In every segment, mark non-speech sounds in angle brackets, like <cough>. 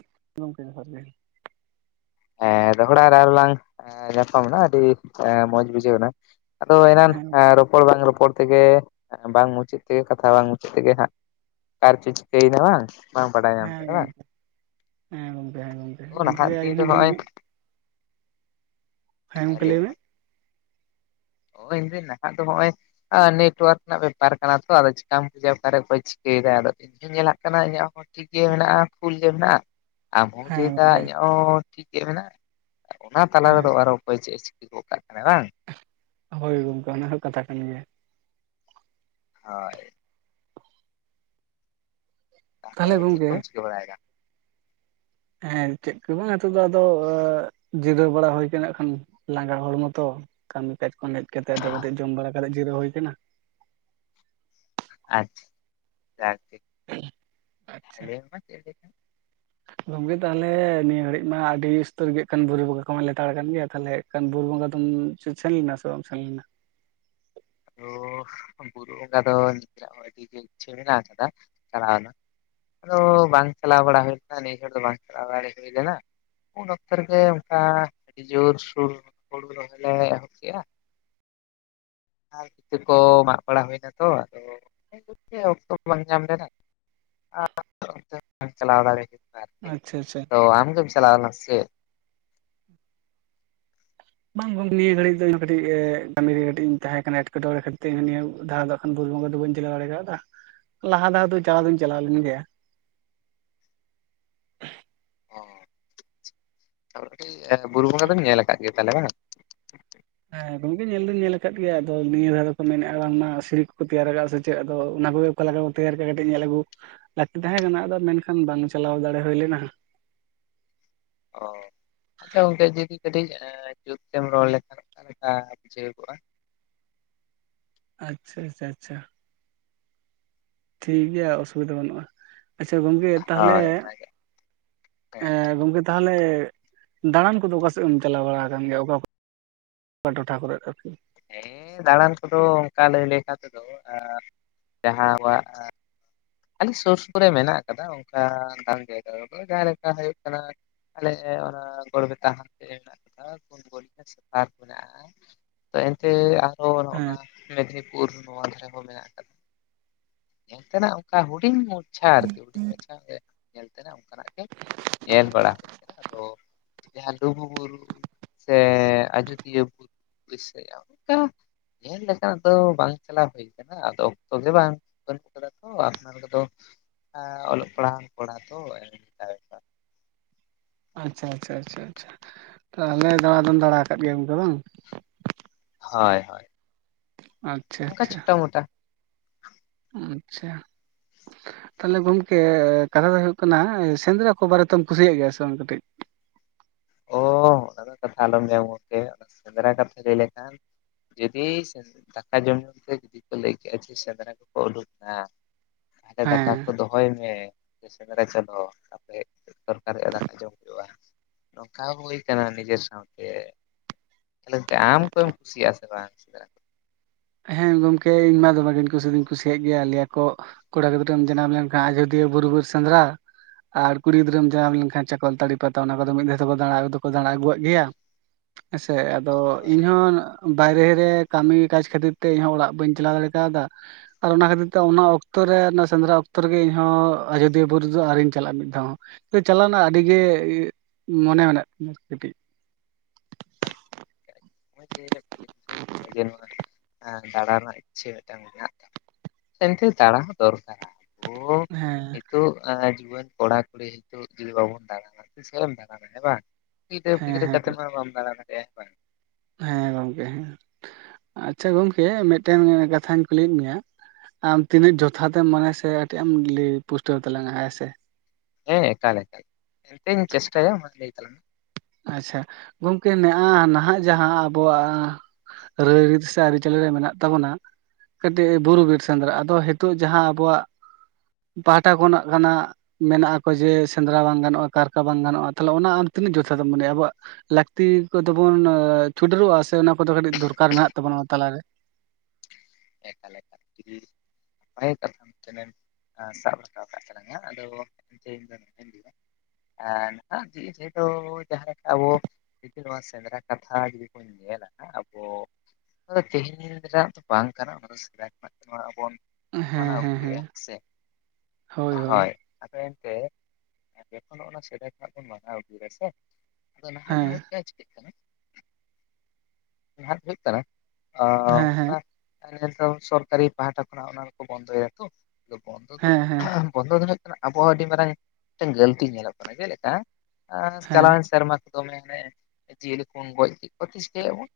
<inaudible> ᱜᱚᱢᱠᱮ ᱡᱚᱦᱟᱨ ᱜᱮ᱾ ᱦᱮᱸ ᱫᱚᱦᱲᱟ ᱨᱮ ᱟᱨᱚᱞᱟᱝ <inaudible> ᱧᱟᱯᱟᱢ ᱮᱱᱟ ᱟᱹᱰᱤ ᱮᱸ ᱢᱚᱸᱡᱽ ᱵᱩᱡᱷᱟᱹᱣ ᱮᱱᱟ᱾ ᱟᱫᱚ ᱮᱱᱟᱱ ᱦᱮᱸ ᱮᱸ ᱨᱚᱯᱚᱲ ᱵᱟᱝ ᱨᱚᱯᱚᱲ ᱛᱮᱜᱮ ᱵᱟᱝ ᱢᱩᱪᱟᱹᱫ ᱛᱮᱜᱮ ᱠᱟᱛᱷᱟ ᱵᱟᱝ ᱢᱩᱪᱟᱹᱫ ᱛᱮᱜᱮ ᱦᱟᱸᱜ <inaudible> ᱚᱠᱟ ᱨᱮ ᱪᱚ ᱪᱤᱠᱟᱹᱭᱮᱱᱟ ᱵᱟᱝ ᱾ ᱦᱮᱸ ᱜᱚᱝᱠᱮ ᱾ <inaudible> ᱦᱮᱸ ᱜᱚᱝᱠᱮ, ᱦᱮᱸ ᱜᱚᱝᱠᱮ ᱛᱚ ᱚᱝᱠᱟ ᱱᱟᱦᱟᱜ ᱜᱮ ᱫᱤᱱ ᱤᱧ ᱫᱚ ᱦᱚᱸ ᱵᱟᱹᱧ ᱱᱚᱜᱼᱚᱭ ᱵᱩᱡᱽ ᱦᱮᱸ ᱜᱚᱝᱠᱮ ᱞᱟᱹᱭ ᱢᱮ ᱾ ᱱᱚᱜ-ᱚᱭ <unintelligible> ᱫᱚ ᱱᱚᱜ-ᱚᱭ ᱟ ᱱᱮᱴᱣᱟᱨᱠ ᱨᱮᱱᱟᱜ ᱵᱮᱯᱟᱨ ᱠᱟᱱᱟ ᱛᱚ ᱟᱫᱚ ᱪᱤᱠᱟᱢ ᱵᱩᱡᱟ ᱟᱠᱟ ᱨᱮ ᱚᱠᱚᱭ ᱪᱤᱠᱟᱹᱭᱮᱫᱟ ᱾ ᱟᱫᱚ ᱧᱮᱞᱟᱜ ᱠᱟᱱᱟ ᱤᱧᱟᱜ ᱦᱚᱸ ᱴᱷᱤᱠ ᱜᱮ ᱢᱮᱱᱟᱜ-ᱟ ᱯᱷᱩᱞ ᱜᱮ ᱢᱮᱱᱟᱜ-ᱟ᱾ ᱟᱢ ᱦᱚᱸᱢ ᱦᱮᱸ ᱞᱟᱹᱭᱮᱫᱟ ᱜᱚᱢᱠᱮ ᱤᱧᱟᱹᱜ ᱦᱚᱸ ᱴᱷᱤᱠ ᱜᱮ ᱢᱮᱱᱟᱜ-ᱟ᱾ ᱚᱱᱟ ᱛᱟᱞᱟ ᱨᱮ ᱦᱮᱸ ᱫᱚ ᱟᱨᱦᱚᱸ ᱚᱠᱚᱭ ᱪᱮᱫ ᱮ ᱪᱤᱠᱟᱹ ᱜᱚᱜ ᱠᱟᱜ ᱠᱟᱱᱟᱭ ᱵᱟᱝ᱾ ᱦᱳᱭ ᱜᱚᱝᱠᱮ ᱚᱱᱟ ᱦᱚᱸ ᱠᱟᱛᱷᱟ ᱠᱟᱱ ᱜᱮᱭᱟ᱾ ᱦᱳᱭ ᱾ ᱛᱟᱦᱚᱞᱮ ᱛᱟᱦᱞᱮ ᱪᱮᱫ ᱜᱚᱢᱠᱮ ᱠᱚᱢ ᱪᱤᱠᱟᱹ ᱵᱟᱲᱟᱭ ᱮᱫᱟ? ᱦᱮᱸ ᱪᱮᱫ ᱠᱚ ᱵᱟᱝ ᱱᱤᱛᱚᱜ ᱫᱚ ᱟᱫᱚ ᱟ ᱡᱤᱨᱟᱹᱣ ᱵᱟᱲᱟ ᱦᱳᱭ ᱠᱟᱱᱟ ᱦᱟᱸᱜ ᱠᱷᱟᱱ ᱞᱟᱸᱜᱟ ᱦᱚᱲᱢᱚ ᱛᱚ᱾ ᱠᱟᱹᱢᱤ ᱠᱟᱡᱽ ᱠᱷᱚᱱ ᱦᱮᱡᱽ ᱠᱟᱛᱮ ᱟᱫᱚ <unintelligible> ᱡᱚᱢ ᱵᱟᱲᱟ ᱠᱟᱛᱮ ᱡᱤᱨᱟᱹᱣ ᱦᱳᱭ ᱟᱠᱟᱱᱟ᱾ <inaudible> ᱟᱪᱪᱷᱟ, <inaudible> ᱡᱟᱜ ᱜᱮ ᱾ <inaudible> ᱦᱮᱸ ᱞᱟᱹᱭ ᱢᱮ ᱾ ᱜᱚᱝᱠᱮ ᱛᱟᱦᱚᱞᱮ ᱱᱤᱭᱟᱹ ᱜᱷᱟᱹᱲᱤᱡ ᱢᱟ ᱟᱹᱰᱤ ᱩᱥᱛᱟᱹᱨ ᱜᱮᱜ ᱠᱟᱱ ᱵᱩᱨᱩ ᱵᱚᱸᱜᱟ ᱠᱚᱢᱟ ᱞᱮᱛᱟᱲ ᱠᱟᱱ ᱜᱮᱭᱟ, ᱛᱟᱦᱚᱞᱮ ᱮᱱᱠᱷᱟᱱ ᱵᱩᱨᱩ ᱵᱚᱸᱜᱟ ᱫᱚᱢ ᱪᱮ ᱥᱮᱱ ᱞᱮᱱᱟ ᱥᱮ ᱵᱟᱢ ᱥᱮᱱ ᱞᱮᱱᱟ? ᱟᱫᱚᱻ <inaudible> ᱵᱩᱨᱩ ᱵᱚᱸᱜᱟ ᱫᱚ ᱱᱤᱡᱮᱨᱟᱜ ᱦᱚᱸ ᱟᱹᱰᱤ ᱜᱮ ᱤᱪᱪᱷᱟᱹ ᱢᱮᱱᱟᱜ ᱟᱠᱟᱫᱟ ᱪᱟᱞᱟᱣ ᱨᱮᱱᱟᱜ ᱾ ᱟᱫᱚ ᱵᱟᱝ ᱪᱟᱞᱟᱣ ᱵᱟᱲᱟ ᱦᱩᱭ ᱞᱮᱱᱟ ᱾ ᱱᱤᱭᱟᱹ ᱪᱷᱚᱴ ᱫᱚ ᱵᱟᱝ ᱪᱟᱞᱟᱣ ᱵᱟᱲᱟ ᱦᱩᱭ ᱞᱮᱱᱟ ᱾ ᱩᱱ ᱚᱠᱛᱚ ᱨᱮᱜᱮ ᱚᱱᱠᱟ ᱟᱹᱰᱤ ᱡᱳᱨ ᱥᱩᱨ ᱦᱩᱲᱩ ᱨᱚᱦᱚᱭ ᱞᱮ ᱮᱦᱚᱵ ᱠᱮᱜ-ᱟ ᱾ ᱵᱷᱤᱛᱟᱹ ᱠᱚ ᱢᱟᱜ ᱵᱟᱲᱟ ᱦᱩᱭ ᱮᱱᱟ ᱛᱚ ᱟᱫᱚ <unintelligible> ᱚᱠᱛᱚ ᱵᱟᱝ ᱧᱟᱢ ᱞᱮᱱᱟ ᱾ <inaudible> ᱪᱟᱞᱟᱣ ᱫᱟᱲᱮ ᱟᱨᱠᱤ ᱟᱪᱪᱷᱟ ᱟᱪᱪᱷᱟ <inaudible> ᱛᱚ ᱟᱢᱜᱮᱢ ᱪᱟᱞᱟᱣ ᱞᱮᱱᱟ ᱥᱮ ᱪᱮᱫ? ᱵᱟᱝ ᱜᱚᱝ ᱱᱤᱭᱟᱹ ᱜᱷᱟᱹᱲᱤᱡ ᱫᱚ ᱤᱧ ᱦᱚ ᱠᱟᱹᱴᱤᱡ ᱮ ᱠᱟᱹᱢᱤ ᱨᱮ ᱠᱟᱹᱴᱤᱡ ᱤᱧ ᱛᱟᱦᱮᱸ ᱠᱟᱱᱟ ᱮᱴᱠᱮᱴᱚᱬᱮ ᱠᱷᱟᱹᱛᱤᱨ ᱱᱤᱭᱟᱹ ᱫᱷᱟᱣ ᱫᱚ ᱵᱩᱨᱩ ᱵᱚᱸᱜᱚ ᱫᱚ ᱵᱟᱹᱧ ᱪᱟᱞᱟᱣ ᱫᱟᱲᱮ ᱠᱟᱣᱫᱟ ᱾ <inaudible> ᱞᱟᱦᱟ ᱫᱷᱟᱣ ᱫᱚ ᱪᱟᱞᱟᱣ ᱫᱩᱧ ᱪᱟᱞᱟᱣ ᱞᱮᱱ ᱜᱮᱭᱟ ᱾ ᱚ ᱟᱪᱪᱷᱟ ᱟᱪᱪᱷᱟ <unintelligible> ᱵᱩᱨᱩ ᱵᱚᱸᱜᱟ ᱫᱚᱢ ᱧᱮᱞ ᱟᱠᱟᱜ ᱜᱮᱭᱟ ᱛᱟᱦᱚᱞᱮ ᱵᱟᱝ? ᱦᱮᱸ ᱜᱚᱢᱠᱮ ᱧᱮᱞ ᱫᱚᱧ ᱧᱮᱞ ᱟᱠᱟᱫ ᱜᱮᱭᱟ ᱾ ᱟᱫᱚ ᱱᱤᱭᱟᱹ ᱫᱷᱟᱣ ᱫᱚᱠᱚ ᱢᱮᱱᱮᱜ-ᱟ ᱵᱟᱝᱢᱟ ᱥᱤᱲᱤ ᱠᱚᱠᱚ ᱛᱮᱭᱟᱨ ᱟᱠᱟᱜ-ᱟ ᱥᱮ ᱪᱮᱫ ᱟᱫᱚ ᱚᱱᱟ ᱠᱚᱜᱮ ᱚᱠᱟ ᱞᱮᱠᱟ ᱠᱚ ᱛᱮᱭᱟᱨ ᱠᱟᱜ-ᱟ ᱠᱟᱹᱴᱤᱡ ᱧᱮᱞ ᱟᱹᱜᱩ ᱞᱟᱹᱠᱛᱤ ᱛᱟᱦᱮᱸ ᱠᱟᱱᱟ ᱾ ᱟᱫᱚ ᱢᱮᱱᱠᱷᱟᱱ ᱵᱟᱝ ᱪᱟᱞᱟᱣ ᱫᱟᱲᱮ ᱦᱩᱭ ᱞᱮᱱᱟ ᱾ ᱚ ᱾ <inaudible> ᱟᱪᱪᱷᱟ ᱜᱚᱝᱠᱮ ᱡᱩᱫᱤ ᱠᱟᱹᱴᱤᱡ ᱮ ᱡᱩᱛ ᱛᱮᱢ ᱨᱚᱲ ᱞᱮᱠᱷᱟᱱ ᱞᱮᱠᱟ ᱵᱩᱡᱷᱟᱹᱣ ᱠᱚᱜ-ᱟ ᱾ ᱟᱪᱪᱷᱟ ᱟᱪᱪᱷᱟ ᱟᱪᱪᱷᱟ ᱾ ᱴᱷᱤᱠ ᱜᱮᱭᱟ ᱚᱥᱩᱵᱤᱫᱷᱟ ᱵᱟᱹᱱᱩᱜ-ᱟ ᱾ <inaudible> ᱟᱪᱪᱷᱟ ᱜᱚᱢᱠᱮ ᱛᱟᱦᱚᱞᱮ ᱦᱳᱭ <inaudible> ᱚᱱᱟᱜᱮ ᱦᱮᱸ ᱮᱸ ᱜᱚᱝᱠᱮ ᱛᱟᱦᱚᱞᱮ ᱫᱟᱬᱟᱱ ᱠᱚᱫᱚ ᱚᱠᱟ ᱥᱮᱜ ᱮᱢ ᱪᱟᱞᱟᱣ ᱵᱟᱲᱟ ᱠᱟᱱ ᱜᱮᱭᱟ ᱚᱠᱟ ᱠᱚ <inaudible> ᱚᱠᱟ ᱴᱚᱴᱷᱟ ᱠᱚᱨᱮᱫ ᱟᱨᱠᱤ? ᱦᱮᱸᱻ ᱫᱟᱬᱟᱱ ᱠᱚᱫᱚ ᱚᱱᱠᱟ ᱞᱟᱹᱭ ᱞᱮᱠᱟᱛᱮ ᱫᱚ ᱟ <inaudible> ᱡᱟᱦᱟᱸ ᱟᱵᱚᱣᱟᱜ ᱟᱞᱮ ᱥᱩᱨ ᱥᱩᱯᱩᱨ ᱨᱮ ᱢᱮᱱᱟᱜ ᱟᱠᱟᱫᱟ ᱚᱱᱠᱟ ᱜᱟᱱ ᱡᱟᱭᱜᱟ ᱨᱮᱫᱚ ᱾ ᱡᱟᱦᱟᱸ ᱞᱮᱠᱟ ᱦᱩᱭᱩᱜ ᱠᱟᱱᱟ ᱟᱞᱮ ᱚᱱᱟ ᱜᱚᱲᱵᱮᱛᱟ ᱦᱟᱱᱛᱮ ᱢᱮᱱᱟᱜ ᱟᱠᱟᱫᱟ <unintelligible> ᱥᱮ ᱯᱟᱨᱠ ᱢᱮᱱᱟᱜ-ᱟ ᱾ ᱮᱱᱛᱮ ᱟᱨᱚ ᱦᱮᱸ ᱱᱚᱜ-ᱱᱟ ᱢᱮᱫᱽᱱᱤᱯᱩᱨ ᱱᱚᱣᱟ ᱫᱷᱟᱨᱮ ᱦᱚᱸ ᱢᱮᱱᱟᱜ ᱠᱟᱫᱟ <inaudible> ᱧᱮᱞ ᱛᱮᱱᱟᱜ ᱚᱱ ᱠᱟ ᱦᱩᱰᱤᱧ ᱢᱟᱪᱪᱷᱟ ᱟᱨᱠᱤ ᱦᱩᱰᱤᱧ ᱢᱟᱪᱪᱷᱟ <inaudible> ᱧᱮᱞ ᱛᱮᱱᱟᱜ ᱚᱱᱠᱟᱱᱟᱜ ᱜᱮ ᱧᱮᱞ ᱵᱟᱲᱟ ᱦᱩᱭ ᱟᱠᱟᱱᱟ ᱾ ᱟᱫᱚ ᱡᱟᱦᱟᱸ ᱞᱩᱜᱩᱵᱩᱨᱩ ᱥᱮ ᱟᱡᱚᱫᱤᱭᱟᱹ ᱵᱩᱨᱩ ᱵᱤᱨ <inaudible> ᱥᱮ <unintelligible> ᱧᱮᱞ ᱞᱮᱠᱟᱱᱟᱜ ᱫᱚ ᱵᱟᱝ ᱪᱟᱞᱟᱣ ᱦᱩᱭ ᱠᱟᱱᱟ ᱟᱫᱚ ᱚᱠᱛᱚ ᱜᱮ ᱵᱟᱝ ᱵᱟᱹᱱᱩᱜ ᱠᱟᱫᱟ ᱛᱚ ᱟᱯᱱᱟᱨ ᱠᱚᱫᱚ ᱟᱻ ᱚᱞᱚᱜ ᱯᱟᱲᱦᱟᱣ ᱠᱚᱲᱟ ᱛᱚ <unintelligible> ᱟᱪᱪᱷᱟ ᱟᱪᱪᱷᱟ ᱟᱪᱪᱷᱟ ᱟᱪᱪᱷᱟ ᱛᱟᱦᱚᱞᱮ ᱫᱟᱬᱟ ᱫᱚᱢ ᱫᱟᱲᱟ ᱠᱟᱫ ᱜᱮᱭ ᱜᱚᱝᱠᱮ ᱵᱟᱝ? ᱦᱳᱭ ᱦᱳᱭ᱾ ᱟᱪᱪᱷᱟ ᱚᱱᱠᱟ ᱟᱪᱪᱷᱟ᱾ ᱪᱷᱳᱴᱟ ᱢᱳᱴᱟ ᱟᱪᱪᱷᱟ᱾ ᱛᱟᱦᱚᱞᱮ ᱜᱚᱢᱠᱮ ᱠᱟᱛᱷᱟ ᱫᱚ ᱦᱩᱭᱩᱜ ᱠᱟᱱᱟ ᱥᱮᱸᱫᱽᱨᱟ ᱠᱚ ᱵᱟᱨᱮ ᱛᱮᱢ ᱠᱩᱥᱤᱭᱟᱜ ᱜᱮᱭᱟ ᱥᱮ ᱵᱟᱝ ᱠᱟᱹᱴᱤᱡ? ᱚᱻ ᱚᱱᱟ ᱠᱟᱛᱷᱟ ᱟᱞᱚᱢ ᱞᱮᱭᱟ ᱜᱚᱢᱠᱮ ᱚᱱᱟ ᱥᱮᱸᱫᱽᱨᱟ ᱠᱟᱛᱷᱟ ᱞᱟᱹᱭ ᱞᱮᱠᱷᱟᱱ ᱡᱩᱫᱤ ᱥᱮᱸᱫ ᱫᱟᱠᱟ ᱡᱚᱢ ᱧᱩ ᱛᱮ ᱡᱩᱫᱤ ᱠᱚ ᱞᱟᱹᱭ ᱠᱮᱜᱼᱟ ᱡᱮ ᱥᱮᱸᱫᱽᱨᱟ ᱠᱚᱠᱚ ᱩᱰᱩᱠᱱᱟ ᱛᱟᱦᱚᱞᱮ ᱫᱟᱠᱟ ᱦᱮᱸ ᱠᱚᱫᱚ ᱫᱚᱦᱚᱭ ᱢᱮ ᱥᱮᱸᱫᱽᱨᱟ ᱪᱚᱞᱚ ᱛᱟᱯᱟᱨᱮ ᱦᱮᱡ ᱠᱟᱛᱮ ᱫᱚᱨᱠᱟᱨ ᱦᱩᱭᱩᱜ-ᱟ ᱫᱟᱠᱟ ᱡᱚᱢ ᱦᱩᱭᱩᱜᱼᱟ᱾ ᱱᱚᱝᱠᱟ ᱦᱚᱸ ᱦᱩᱭ ᱠᱟᱱᱟ ᱱᱤᱡᱮᱨ ᱥᱟᱶᱛᱮ ᱛᱟᱦᱚᱞᱮ ᱜᱚᱢᱠᱮ ᱟᱢ ᱛᱚᱢ ᱠᱩᱥᱤᱭᱟᱜᱼᱟ ᱥᱮ ᱵᱟᱝ ᱥᱮᱸᱱᱫᱽᱨᱟ ᱦᱮᱸ ᱜᱚᱢᱠᱮ ᱤᱧᱢᱟ ᱫᱚᱢᱮᱜᱤᱧ ᱠᱩᱥᱤ ᱫᱩᱧ ᱠᱩᱥᱤᱭᱟᱜ ᱜᱮᱭᱟ ᱞᱟᱹᱭᱟ ᱠᱚ ᱠᱚᱲᱟ ᱜᱤᱫᱽᱨᱟᱹᱢ ᱡᱟᱱᱟᱢ ᱞᱮᱱᱠᱷᱟᱱ ᱟᱡᱚᱫᱤᱭᱟᱹ ᱵᱩᱨᱩ ᱵᱤᱨ ᱥᱮᱸᱫᱽᱨᱟ ᱟᱨ ᱠᱩᱲᱤ ᱜᱤᱫᱽᱨᱟᱹᱢ ᱡᱟᱱᱟᱢ ᱞᱮᱱᱠᱷᱟᱱ ᱪᱟᱚᱠᱚᱞ ᱛᱟᱹᱲᱤ ᱯᱟᱛᱟ ᱚᱱᱟ ᱠᱚᱫᱚ ᱢᱤᱫ ᱫᱷᱟᱣ ᱛᱮᱠᱚ ᱫᱟᱬᱟ ᱫᱚᱠᱚ ᱫᱟᱬᱟ ᱟᱹᱜᱩᱣᱟᱜ ᱜᱮᱭᱟ ᱾ ᱦᱮᱸᱥᱮ ᱟᱫᱚ ᱦᱳᱭ ᱤᱧᱦᱚᱸ ᱵᱟᱭᱨᱮ ᱨᱮ ᱠᱟᱹᱢᱤ ᱠᱟᱡ ᱠᱷᱟᱹᱛᱤᱨ ᱛᱮ ᱤᱧ ᱦᱚᱸ ᱚᱲᱟᱜ ᱵᱟᱹᱧ ᱪᱟᱞᱟᱣ ᱫᱟᱲᱮ ᱠᱟᱣᱫᱟ, ᱟᱨ ᱚᱱᱟ ᱠᱷᱟᱹᱛᱤᱨ ᱛᱮ ᱚᱱᱟ ᱚᱠᱛᱚ ᱨᱮ ᱚᱱᱟ ᱥᱮᱸᱫᱽᱨᱟ ᱚᱠᱛᱚ ᱨᱮᱜᱮ ᱤᱧᱦᱚᱸ ᱟᱡᱚᱫᱤᱭᱟᱹ ᱵᱩᱨᱩ ᱫᱚ ᱟᱣᱨᱤᱧ ᱪᱟᱞᱟᱜᱼᱟ ᱢᱤᱫ ᱫᱷᱟᱣ ᱦᱚᱸ ᱾ ᱛᱚ ᱪᱟᱞᱟᱣ ᱨᱮᱱᱟᱜ ᱟᱹᱰᱤ ᱜᱮ ᱢᱚᱱᱮ ᱢᱮᱱᱟᱜ ᱛᱤᱧᱟ ᱠᱟᱹᱴᱤᱡ <unintelligible> <unintelligible> ᱡᱮ ᱱᱚᱣᱟ ᱫᱟᱲᱟ ᱨᱮᱱᱟᱜ ᱤᱪᱪᱷᱟᱹ ᱢᱤᱫᱴᱟᱝ ᱢᱮᱱᱟᱜ ᱛᱟᱵᱱᱟ ᱮᱱᱛᱮ ᱫᱟᱲᱟ ᱦᱚᱸ ᱫᱚᱨᱠᱟᱨᱟ᱾ ᱦᱮᱸ᱾ ᱛᱚ ᱮ ᱡᱩᱣᱟᱹᱱ ᱠᱚᱲᱟ ᱠᱩᱲᱤ ᱦᱤᱛᱩᱜ ᱡᱩᱫᱤ ᱵᱟᱵᱚᱱ ᱫᱟᱬᱟᱱᱟ ᱛᱤᱥᱠᱟᱨᱮᱢ ᱫᱟᱬᱟᱱᱟ ᱦᱮ ᱵᱟᱝ᱾ ᱜᱤᱫᱨᱟᱹ ᱦᱮᱸ ᱯᱤᱫᱨᱟᱹ ᱠᱟᱛᱮ ᱦᱮᱸ ᱢᱟ ᱵᱟᱢ ᱫᱟᱲᱟ ᱫᱟᱲᱮᱭᱟ᱾ ᱦᱮᱸ ᱜᱚᱢᱠᱮ ᱦᱮᱸ ᱟᱪᱪᱷᱟ ᱜᱚᱢᱠᱮ ᱢᱤᱫᱴᱮᱱ ᱠᱟᱛᱷᱟᱧ ᱠᱩᱞᱤᱭᱮᱜ ᱢᱮᱭᱟ ᱟᱢ ᱛᱤᱱᱟᱹᱜ ᱡᱚᱛᱷᱟ ᱮᱢ ᱢᱟᱱᱮ ᱥᱮ ᱠᱟᱴᱤᱡ ᱮᱢ ᱞᱟᱹᱭ ᱯᱩᱥᱴᱟᱹᱣ ᱛᱟᱞᱟᱝᱟ ᱦᱮᱸ ᱥᱮ ᱦᱮᱸ ᱮᱠᱟᱞ ᱮᱠᱟᱞ ᱮᱱᱛᱮᱧ ᱪᱮᱥᱴᱟᱭᱟ ᱢᱟ ᱞᱟᱹᱭ ᱛᱟᱞᱟᱝ ᱢᱮ ᱟᱪᱪᱷᱟ ᱜᱚᱝᱠᱮ ᱱᱮᱦᱟᱜ ᱱᱟᱦᱟᱜ ᱡᱟᱦᱟᱸ ᱟᱵᱚᱣᱟᱜ ᱨᱟᱹᱭ ᱨᱤᱛ ᱥᱮ ᱟᱨᱤ ᱪᱟᱹᱞᱤ ᱨᱮ ᱢᱮᱱᱟᱜ ᱛᱟᱵᱚᱱᱟ ᱠᱟᱴᱤᱡ ᱵᱩᱨᱩ ᱵᱤᱨ ᱥᱮᱸᱫᱽᱨᱟ ᱟᱫᱚ ᱦᱤᱛᱚᱜ ᱡᱟᱦᱟᱸ ᱟᱵᱚᱣᱟᱜ ᱯᱟᱦᱟᱴᱟ ᱠᱷᱚᱱᱟᱜ ᱠᱟᱱᱟ ᱢᱮᱱᱟᱜ ᱠᱚ ᱡᱮ ᱥᱮᱸᱫᱽᱨᱟ ᱵᱟᱝ ᱜᱟᱱᱚᱜᱼᱟ ᱠᱟᱨᱠᱟ ᱵᱟᱝ ᱜᱟᱱᱚᱜᱼᱟ ᱛᱟᱦᱚᱞᱮ ᱚᱱᱟ ᱟᱢ ᱛᱤᱱᱟᱹᱜ ᱡᱚᱛᱷᱟᱛ ᱮᱢ ᱢᱚᱱᱮᱭᱼᱟ ᱟᱵᱚᱣᱟᱜ ᱞᱟᱹᱠᱛᱤ ᱠᱚᱫᱚ ᱵᱚᱱ ᱪᱩᱰᱟᱹᱨᱚᱜᱼᱟ ᱥᱮ ᱚᱱᱟ ᱠᱚᱫᱚ ᱠᱟᱹᱴᱤᱡ ᱫᱚᱨᱠᱟᱨ ᱢᱮᱱᱟᱜ ᱛᱟᱵᱚᱱᱟ ᱚᱱᱟ ᱛᱟᱞᱟᱨᱮ ᱮᱠᱟᱞ ᱮᱠᱟᱞ ᱡᱩᱫᱤ ᱵᱷᱟᱜᱮ ᱠᱟᱛᱷᱟᱢ ᱢᱤᱫᱴᱟᱝ ᱮᱢ ᱥᱟᱵ ᱨᱟᱠᱟᱵ ᱠᱟᱜ ᱛᱟᱞᱟᱝᱟ ᱟᱫᱚ ᱤᱧ <unintelligible> ᱮ ᱱᱟᱦᱟᱜ ᱡᱤᱭᱤᱫ ᱡᱤᱭᱤ ᱫᱚ ᱡᱟᱦᱟ ᱞᱮᱠᱟ ᱟᱵᱚ ᱡᱩᱫᱤ ᱱᱚᱣᱟ ᱥᱮᱸᱫᱽᱨᱟ ᱠᱟᱛᱷᱟ ᱡᱩᱫᱤ ᱠᱚ ᱧᱮᱞᱟ ᱦᱟᱸᱜ ᱟᱵᱚ ᱱᱚᱣᱟ ᱫᱚ ᱛᱮᱦᱮᱧ ᱨᱮᱱᱟᱜ ᱫᱚ ᱵᱟᱝ ᱠᱟᱱᱟ ᱚᱱᱟ ᱫᱚ ᱥᱮᱫᱟᱭ ᱠᱷᱚᱱᱟᱜ ᱱᱚᱣᱟ ᱟᱵᱚᱱ ᱦᱮᱸ ᱢᱟᱱᱟᱣ ᱦᱮᱸ ᱦᱮᱸ ᱟᱜᱩᱭᱮᱜ-ᱟ ᱦᱮᱥᱮ ᱦᱳᱭ᱾ ᱟᱫᱚ ᱮᱱᱛᱮ ᱡᱚᱠᱷᱚᱱ ᱚᱱᱟ ᱥᱮᱫᱟᱭ ᱠᱷᱚᱱᱟᱜ ᱵᱚᱱ ᱢᱟᱱᱟᱣ ᱟᱹᱜᱩᱭᱮᱫᱟ ᱥᱮ ᱟᱫᱚ ᱱᱟᱦᱟᱜ ᱫᱚ ᱦᱮᱸ ᱦᱩᱭᱩᱜ ᱠᱟᱱᱟ ᱪᱤᱠᱮᱜ ᱠᱟᱱᱟ ᱱᱟᱦᱟᱜ ᱫᱚ ᱦᱩᱭᱩᱜ ᱠᱟᱱᱟ ᱚᱻ ᱦᱮᱸ ᱦᱮᱸ ᱚᱱᱟ ᱛᱟᱦᱟᱞᱮ ᱮᱠᱫᱚᱢ ᱥᱚᱨᱠᱟᱨᱤ ᱯᱟᱦᱟᱴᱷᱟ ᱠᱷᱚᱱᱟᱜ ᱚᱱᱟ ᱫᱚᱠᱚ ᱵᱚᱱᱫᱚᱭᱟ ᱛᱚ ᱛᱚ ᱵᱚᱱᱫᱚ ᱫᱚ ᱦᱮᱸ ᱦᱮᱸ ᱵᱚᱱᱫᱚ ᱫᱚ ᱦᱩᱭᱩᱜ ᱠᱟᱱᱟ ᱟᱵᱚ ᱦᱚᱸ ᱟᱹᱰᱤ ᱢᱟᱨᱟᱝ ᱢᱤᱫᱴᱮᱱ ᱜᱟᱹᱞᱛᱤ ᱧᱮᱞᱚᱜ ᱠᱟᱱᱟ ᱡᱮᱞᱮᱠᱟ ᱮᱸᱻ ᱦᱮᱸ ᱪᱟᱞᱟᱣᱮᱱ ᱥᱮᱨᱢᱟ ᱠᱚ ᱫᱚᱢᱮ ᱦᱟᱱᱮ ᱡᱤᱭᱟᱹᱞᱤ ᱠᱚᱵᱚᱱ ᱜᱚᱡ ᱠᱮᱫ ᱠᱚᱣᱟ ᱪᱮᱜᱪᱤᱠᱟᱹᱭᱟᱵᱚᱱ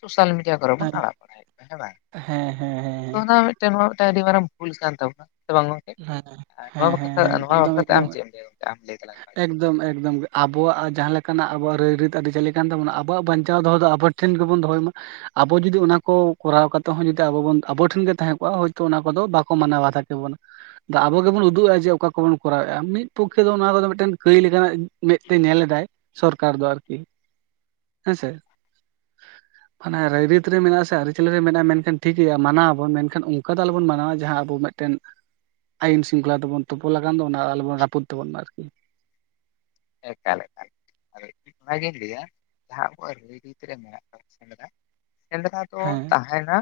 ᱥᱳᱥᱟᱞ ᱢᱤᱰᱤᱭᱟ ᱠᱚᱨᱮ ᱵᱚᱱ ᱦᱮᱸ ᱟᱲᱟᱜ ᱵᱟᱲᱦᱟᱭᱮᱫ ᱠᱚᱣᱟ ᱦᱮᱸ ᱵᱟᱝ? ᱦᱮᱸ ᱦᱮᱸ ᱦᱮᱸ, ᱛᱚ ᱱᱚᱭᱟ ᱢᱮᱫᱴᱟᱝ ᱚᱱᱟ ᱢᱤᱫᱴᱮᱱ ᱟᱹᱰᱤ ᱢᱟᱨᱟᱝ ᱵᱷᱩᱞ ᱠᱟᱱ ᱛᱟᱵᱚᱱᱟ ᱥᱮ ᱵᱟᱝ ᱜᱚᱝᱠᱮ? ᱦᱮᱸ ᱟᱨ ᱱᱚᱣᱟ ᱦᱮᱸ ᱦᱮᱸ ᱵᱟᱠᱷᱨᱟ ᱦᱮᱸ ᱱᱚᱣᱟ ᱮᱠᱫᱚᱢ ᱵᱟᱠᱷᱨᱟ ᱛᱮ ᱟᱢ ᱮᱠᱫᱚᱢ ᱪᱮᱫ ᱮᱢ ᱞᱟᱹᱭᱟ ᱜᱚᱝᱠᱮ ᱟᱢ ᱞᱟᱹᱭ ᱫᱟᱞᱟᱝ ᱢᱮ? ᱟᱜᱮ᱾ ᱮᱠᱫᱚᱢ ᱮᱠᱫᱚᱢ ᱟᱵᱚᱣᱟᱜ ᱡᱟᱦᱟ ᱞᱮᱠᱟ ᱱᱟᱜ ᱟᱵᱚᱣᱟᱜ ᱨᱟᱹᱭᱼ ᱨᱤᱛ ᱟᱨᱤᱪᱟᱹᱞᱤ ᱠᱟᱱ ᱛᱟᱵᱚᱱᱟ ᱟᱵᱚᱣᱟᱜ ᱵᱟᱧᱪᱟᱣ ᱫᱚᱦᱚ ᱫᱚ ᱟᱵᱚ, ᱴᱷᱮᱱ ᱜᱮᱵᱚᱱ ᱫᱚᱦᱚᱭ ᱢᱟ᱾ ᱟᱵᱚ ᱡᱩᱫᱤ ᱚᱱᱟ ᱠᱚ ᱠᱚᱨᱟᱣ ᱠᱟᱛᱮᱫ ᱦᱚᱸ ᱡᱩᱫᱤ ᱟᱵᱚᱵᱚᱱ ᱟᱵᱚ ᱴᱷᱮᱱ ᱜᱮ ᱛᱟᱦᱮᱸ ᱠᱚᱜᱼᱟ ᱦᱳᱭᱛᱳ ᱚᱱᱟ ᱠᱚᱫᱚ ᱵᱟᱠᱚ ᱢᱟᱱᱟᱣ ᱵᱟᱛᱟᱭ ᱠᱮᱵᱚᱱᱟ᱾ ᱟᱵᱚ ᱜᱮᱵᱚᱱ ᱩᱫᱩᱜᱼᱟ ᱡᱮ ᱚᱠᱟ ᱠᱚᱵᱚᱱ ᱠᱚᱨᱟᱣᱮᱫᱼᱟ ᱢᱤᱫ ᱯᱚᱠᱠᱷᱮ ᱫᱚ ᱚᱱᱟ ᱠᱚᱫᱚ ᱢᱤᱫᱴᱮᱱ ᱠᱟᱹᱭ ᱞᱮᱠᱟᱱᱟᱜ ᱢᱮᱫᱛᱮ ᱧᱮᱞ ᱮᱫᱟᱭ᱾ ᱥᱚᱨᱠᱟᱨ ᱫᱚ ᱟᱨᱠᱤ ᱦᱮᱸ ᱥᱮ? ᱯᱷᱟᱱᱮ ᱨᱟᱭᱨᱤᱛ ᱨᱮ ᱢᱮᱱᱟᱜᱼᱟ ᱥᱮ ᱟᱨᱹᱤ ᱪᱟᱞᱤ ᱨᱮ ᱢᱮᱱᱟᱜᱼᱟ ᱢᱮᱱᱠᱷᱟᱱ ᱴᱷᱤᱠ ᱜᱮᱭᱟ ᱢᱟᱱᱟᱣ ᱟᱵᱚᱱ ᱢᱮᱱᱠᱷᱟᱱ ᱚᱱᱠᱟ ᱫᱚ ᱟᱞᱚᱵᱚᱱ ᱢᱟᱱᱟᱣᱟ ᱡᱟᱦᱟ ᱟᱵᱚ ᱢᱮᱫ ᱟᱭᱤᱱ ᱥᱤᱝᱠᱷᱚᱞᱟ ᱛᱮᱵᱚᱱ ᱛᱚᱯᱚᱞ ᱟᱠᱟᱱ ᱫᱚ ᱚᱱᱟ ᱟᱞᱚᱵᱚᱱ ᱨᱟᱯᱩᱫ ᱛᱟᱵᱚᱱ ᱢᱟ ᱟᱨᱠᱤ᱾ ᱮᱠᱟᱞ ᱮᱠᱟᱞ ᱟᱫᱚ ᱤᱧ ᱚᱱᱟᱜᱤᱧ ᱞᱟᱹᱭᱟ ᱡᱟᱦᱟᱸ ᱟᱵᱚᱣᱟᱜ ᱨᱟᱹᱭ ᱨᱤᱛ ᱨᱮ ᱢᱮᱱᱟᱜ ᱟᱠᱟᱫ ᱥᱮ ᱢᱮᱱᱟ ᱮᱱᱞᱮᱠᱟ ᱫᱚ ᱦᱮᱸ ᱛᱟᱦᱮᱱᱟ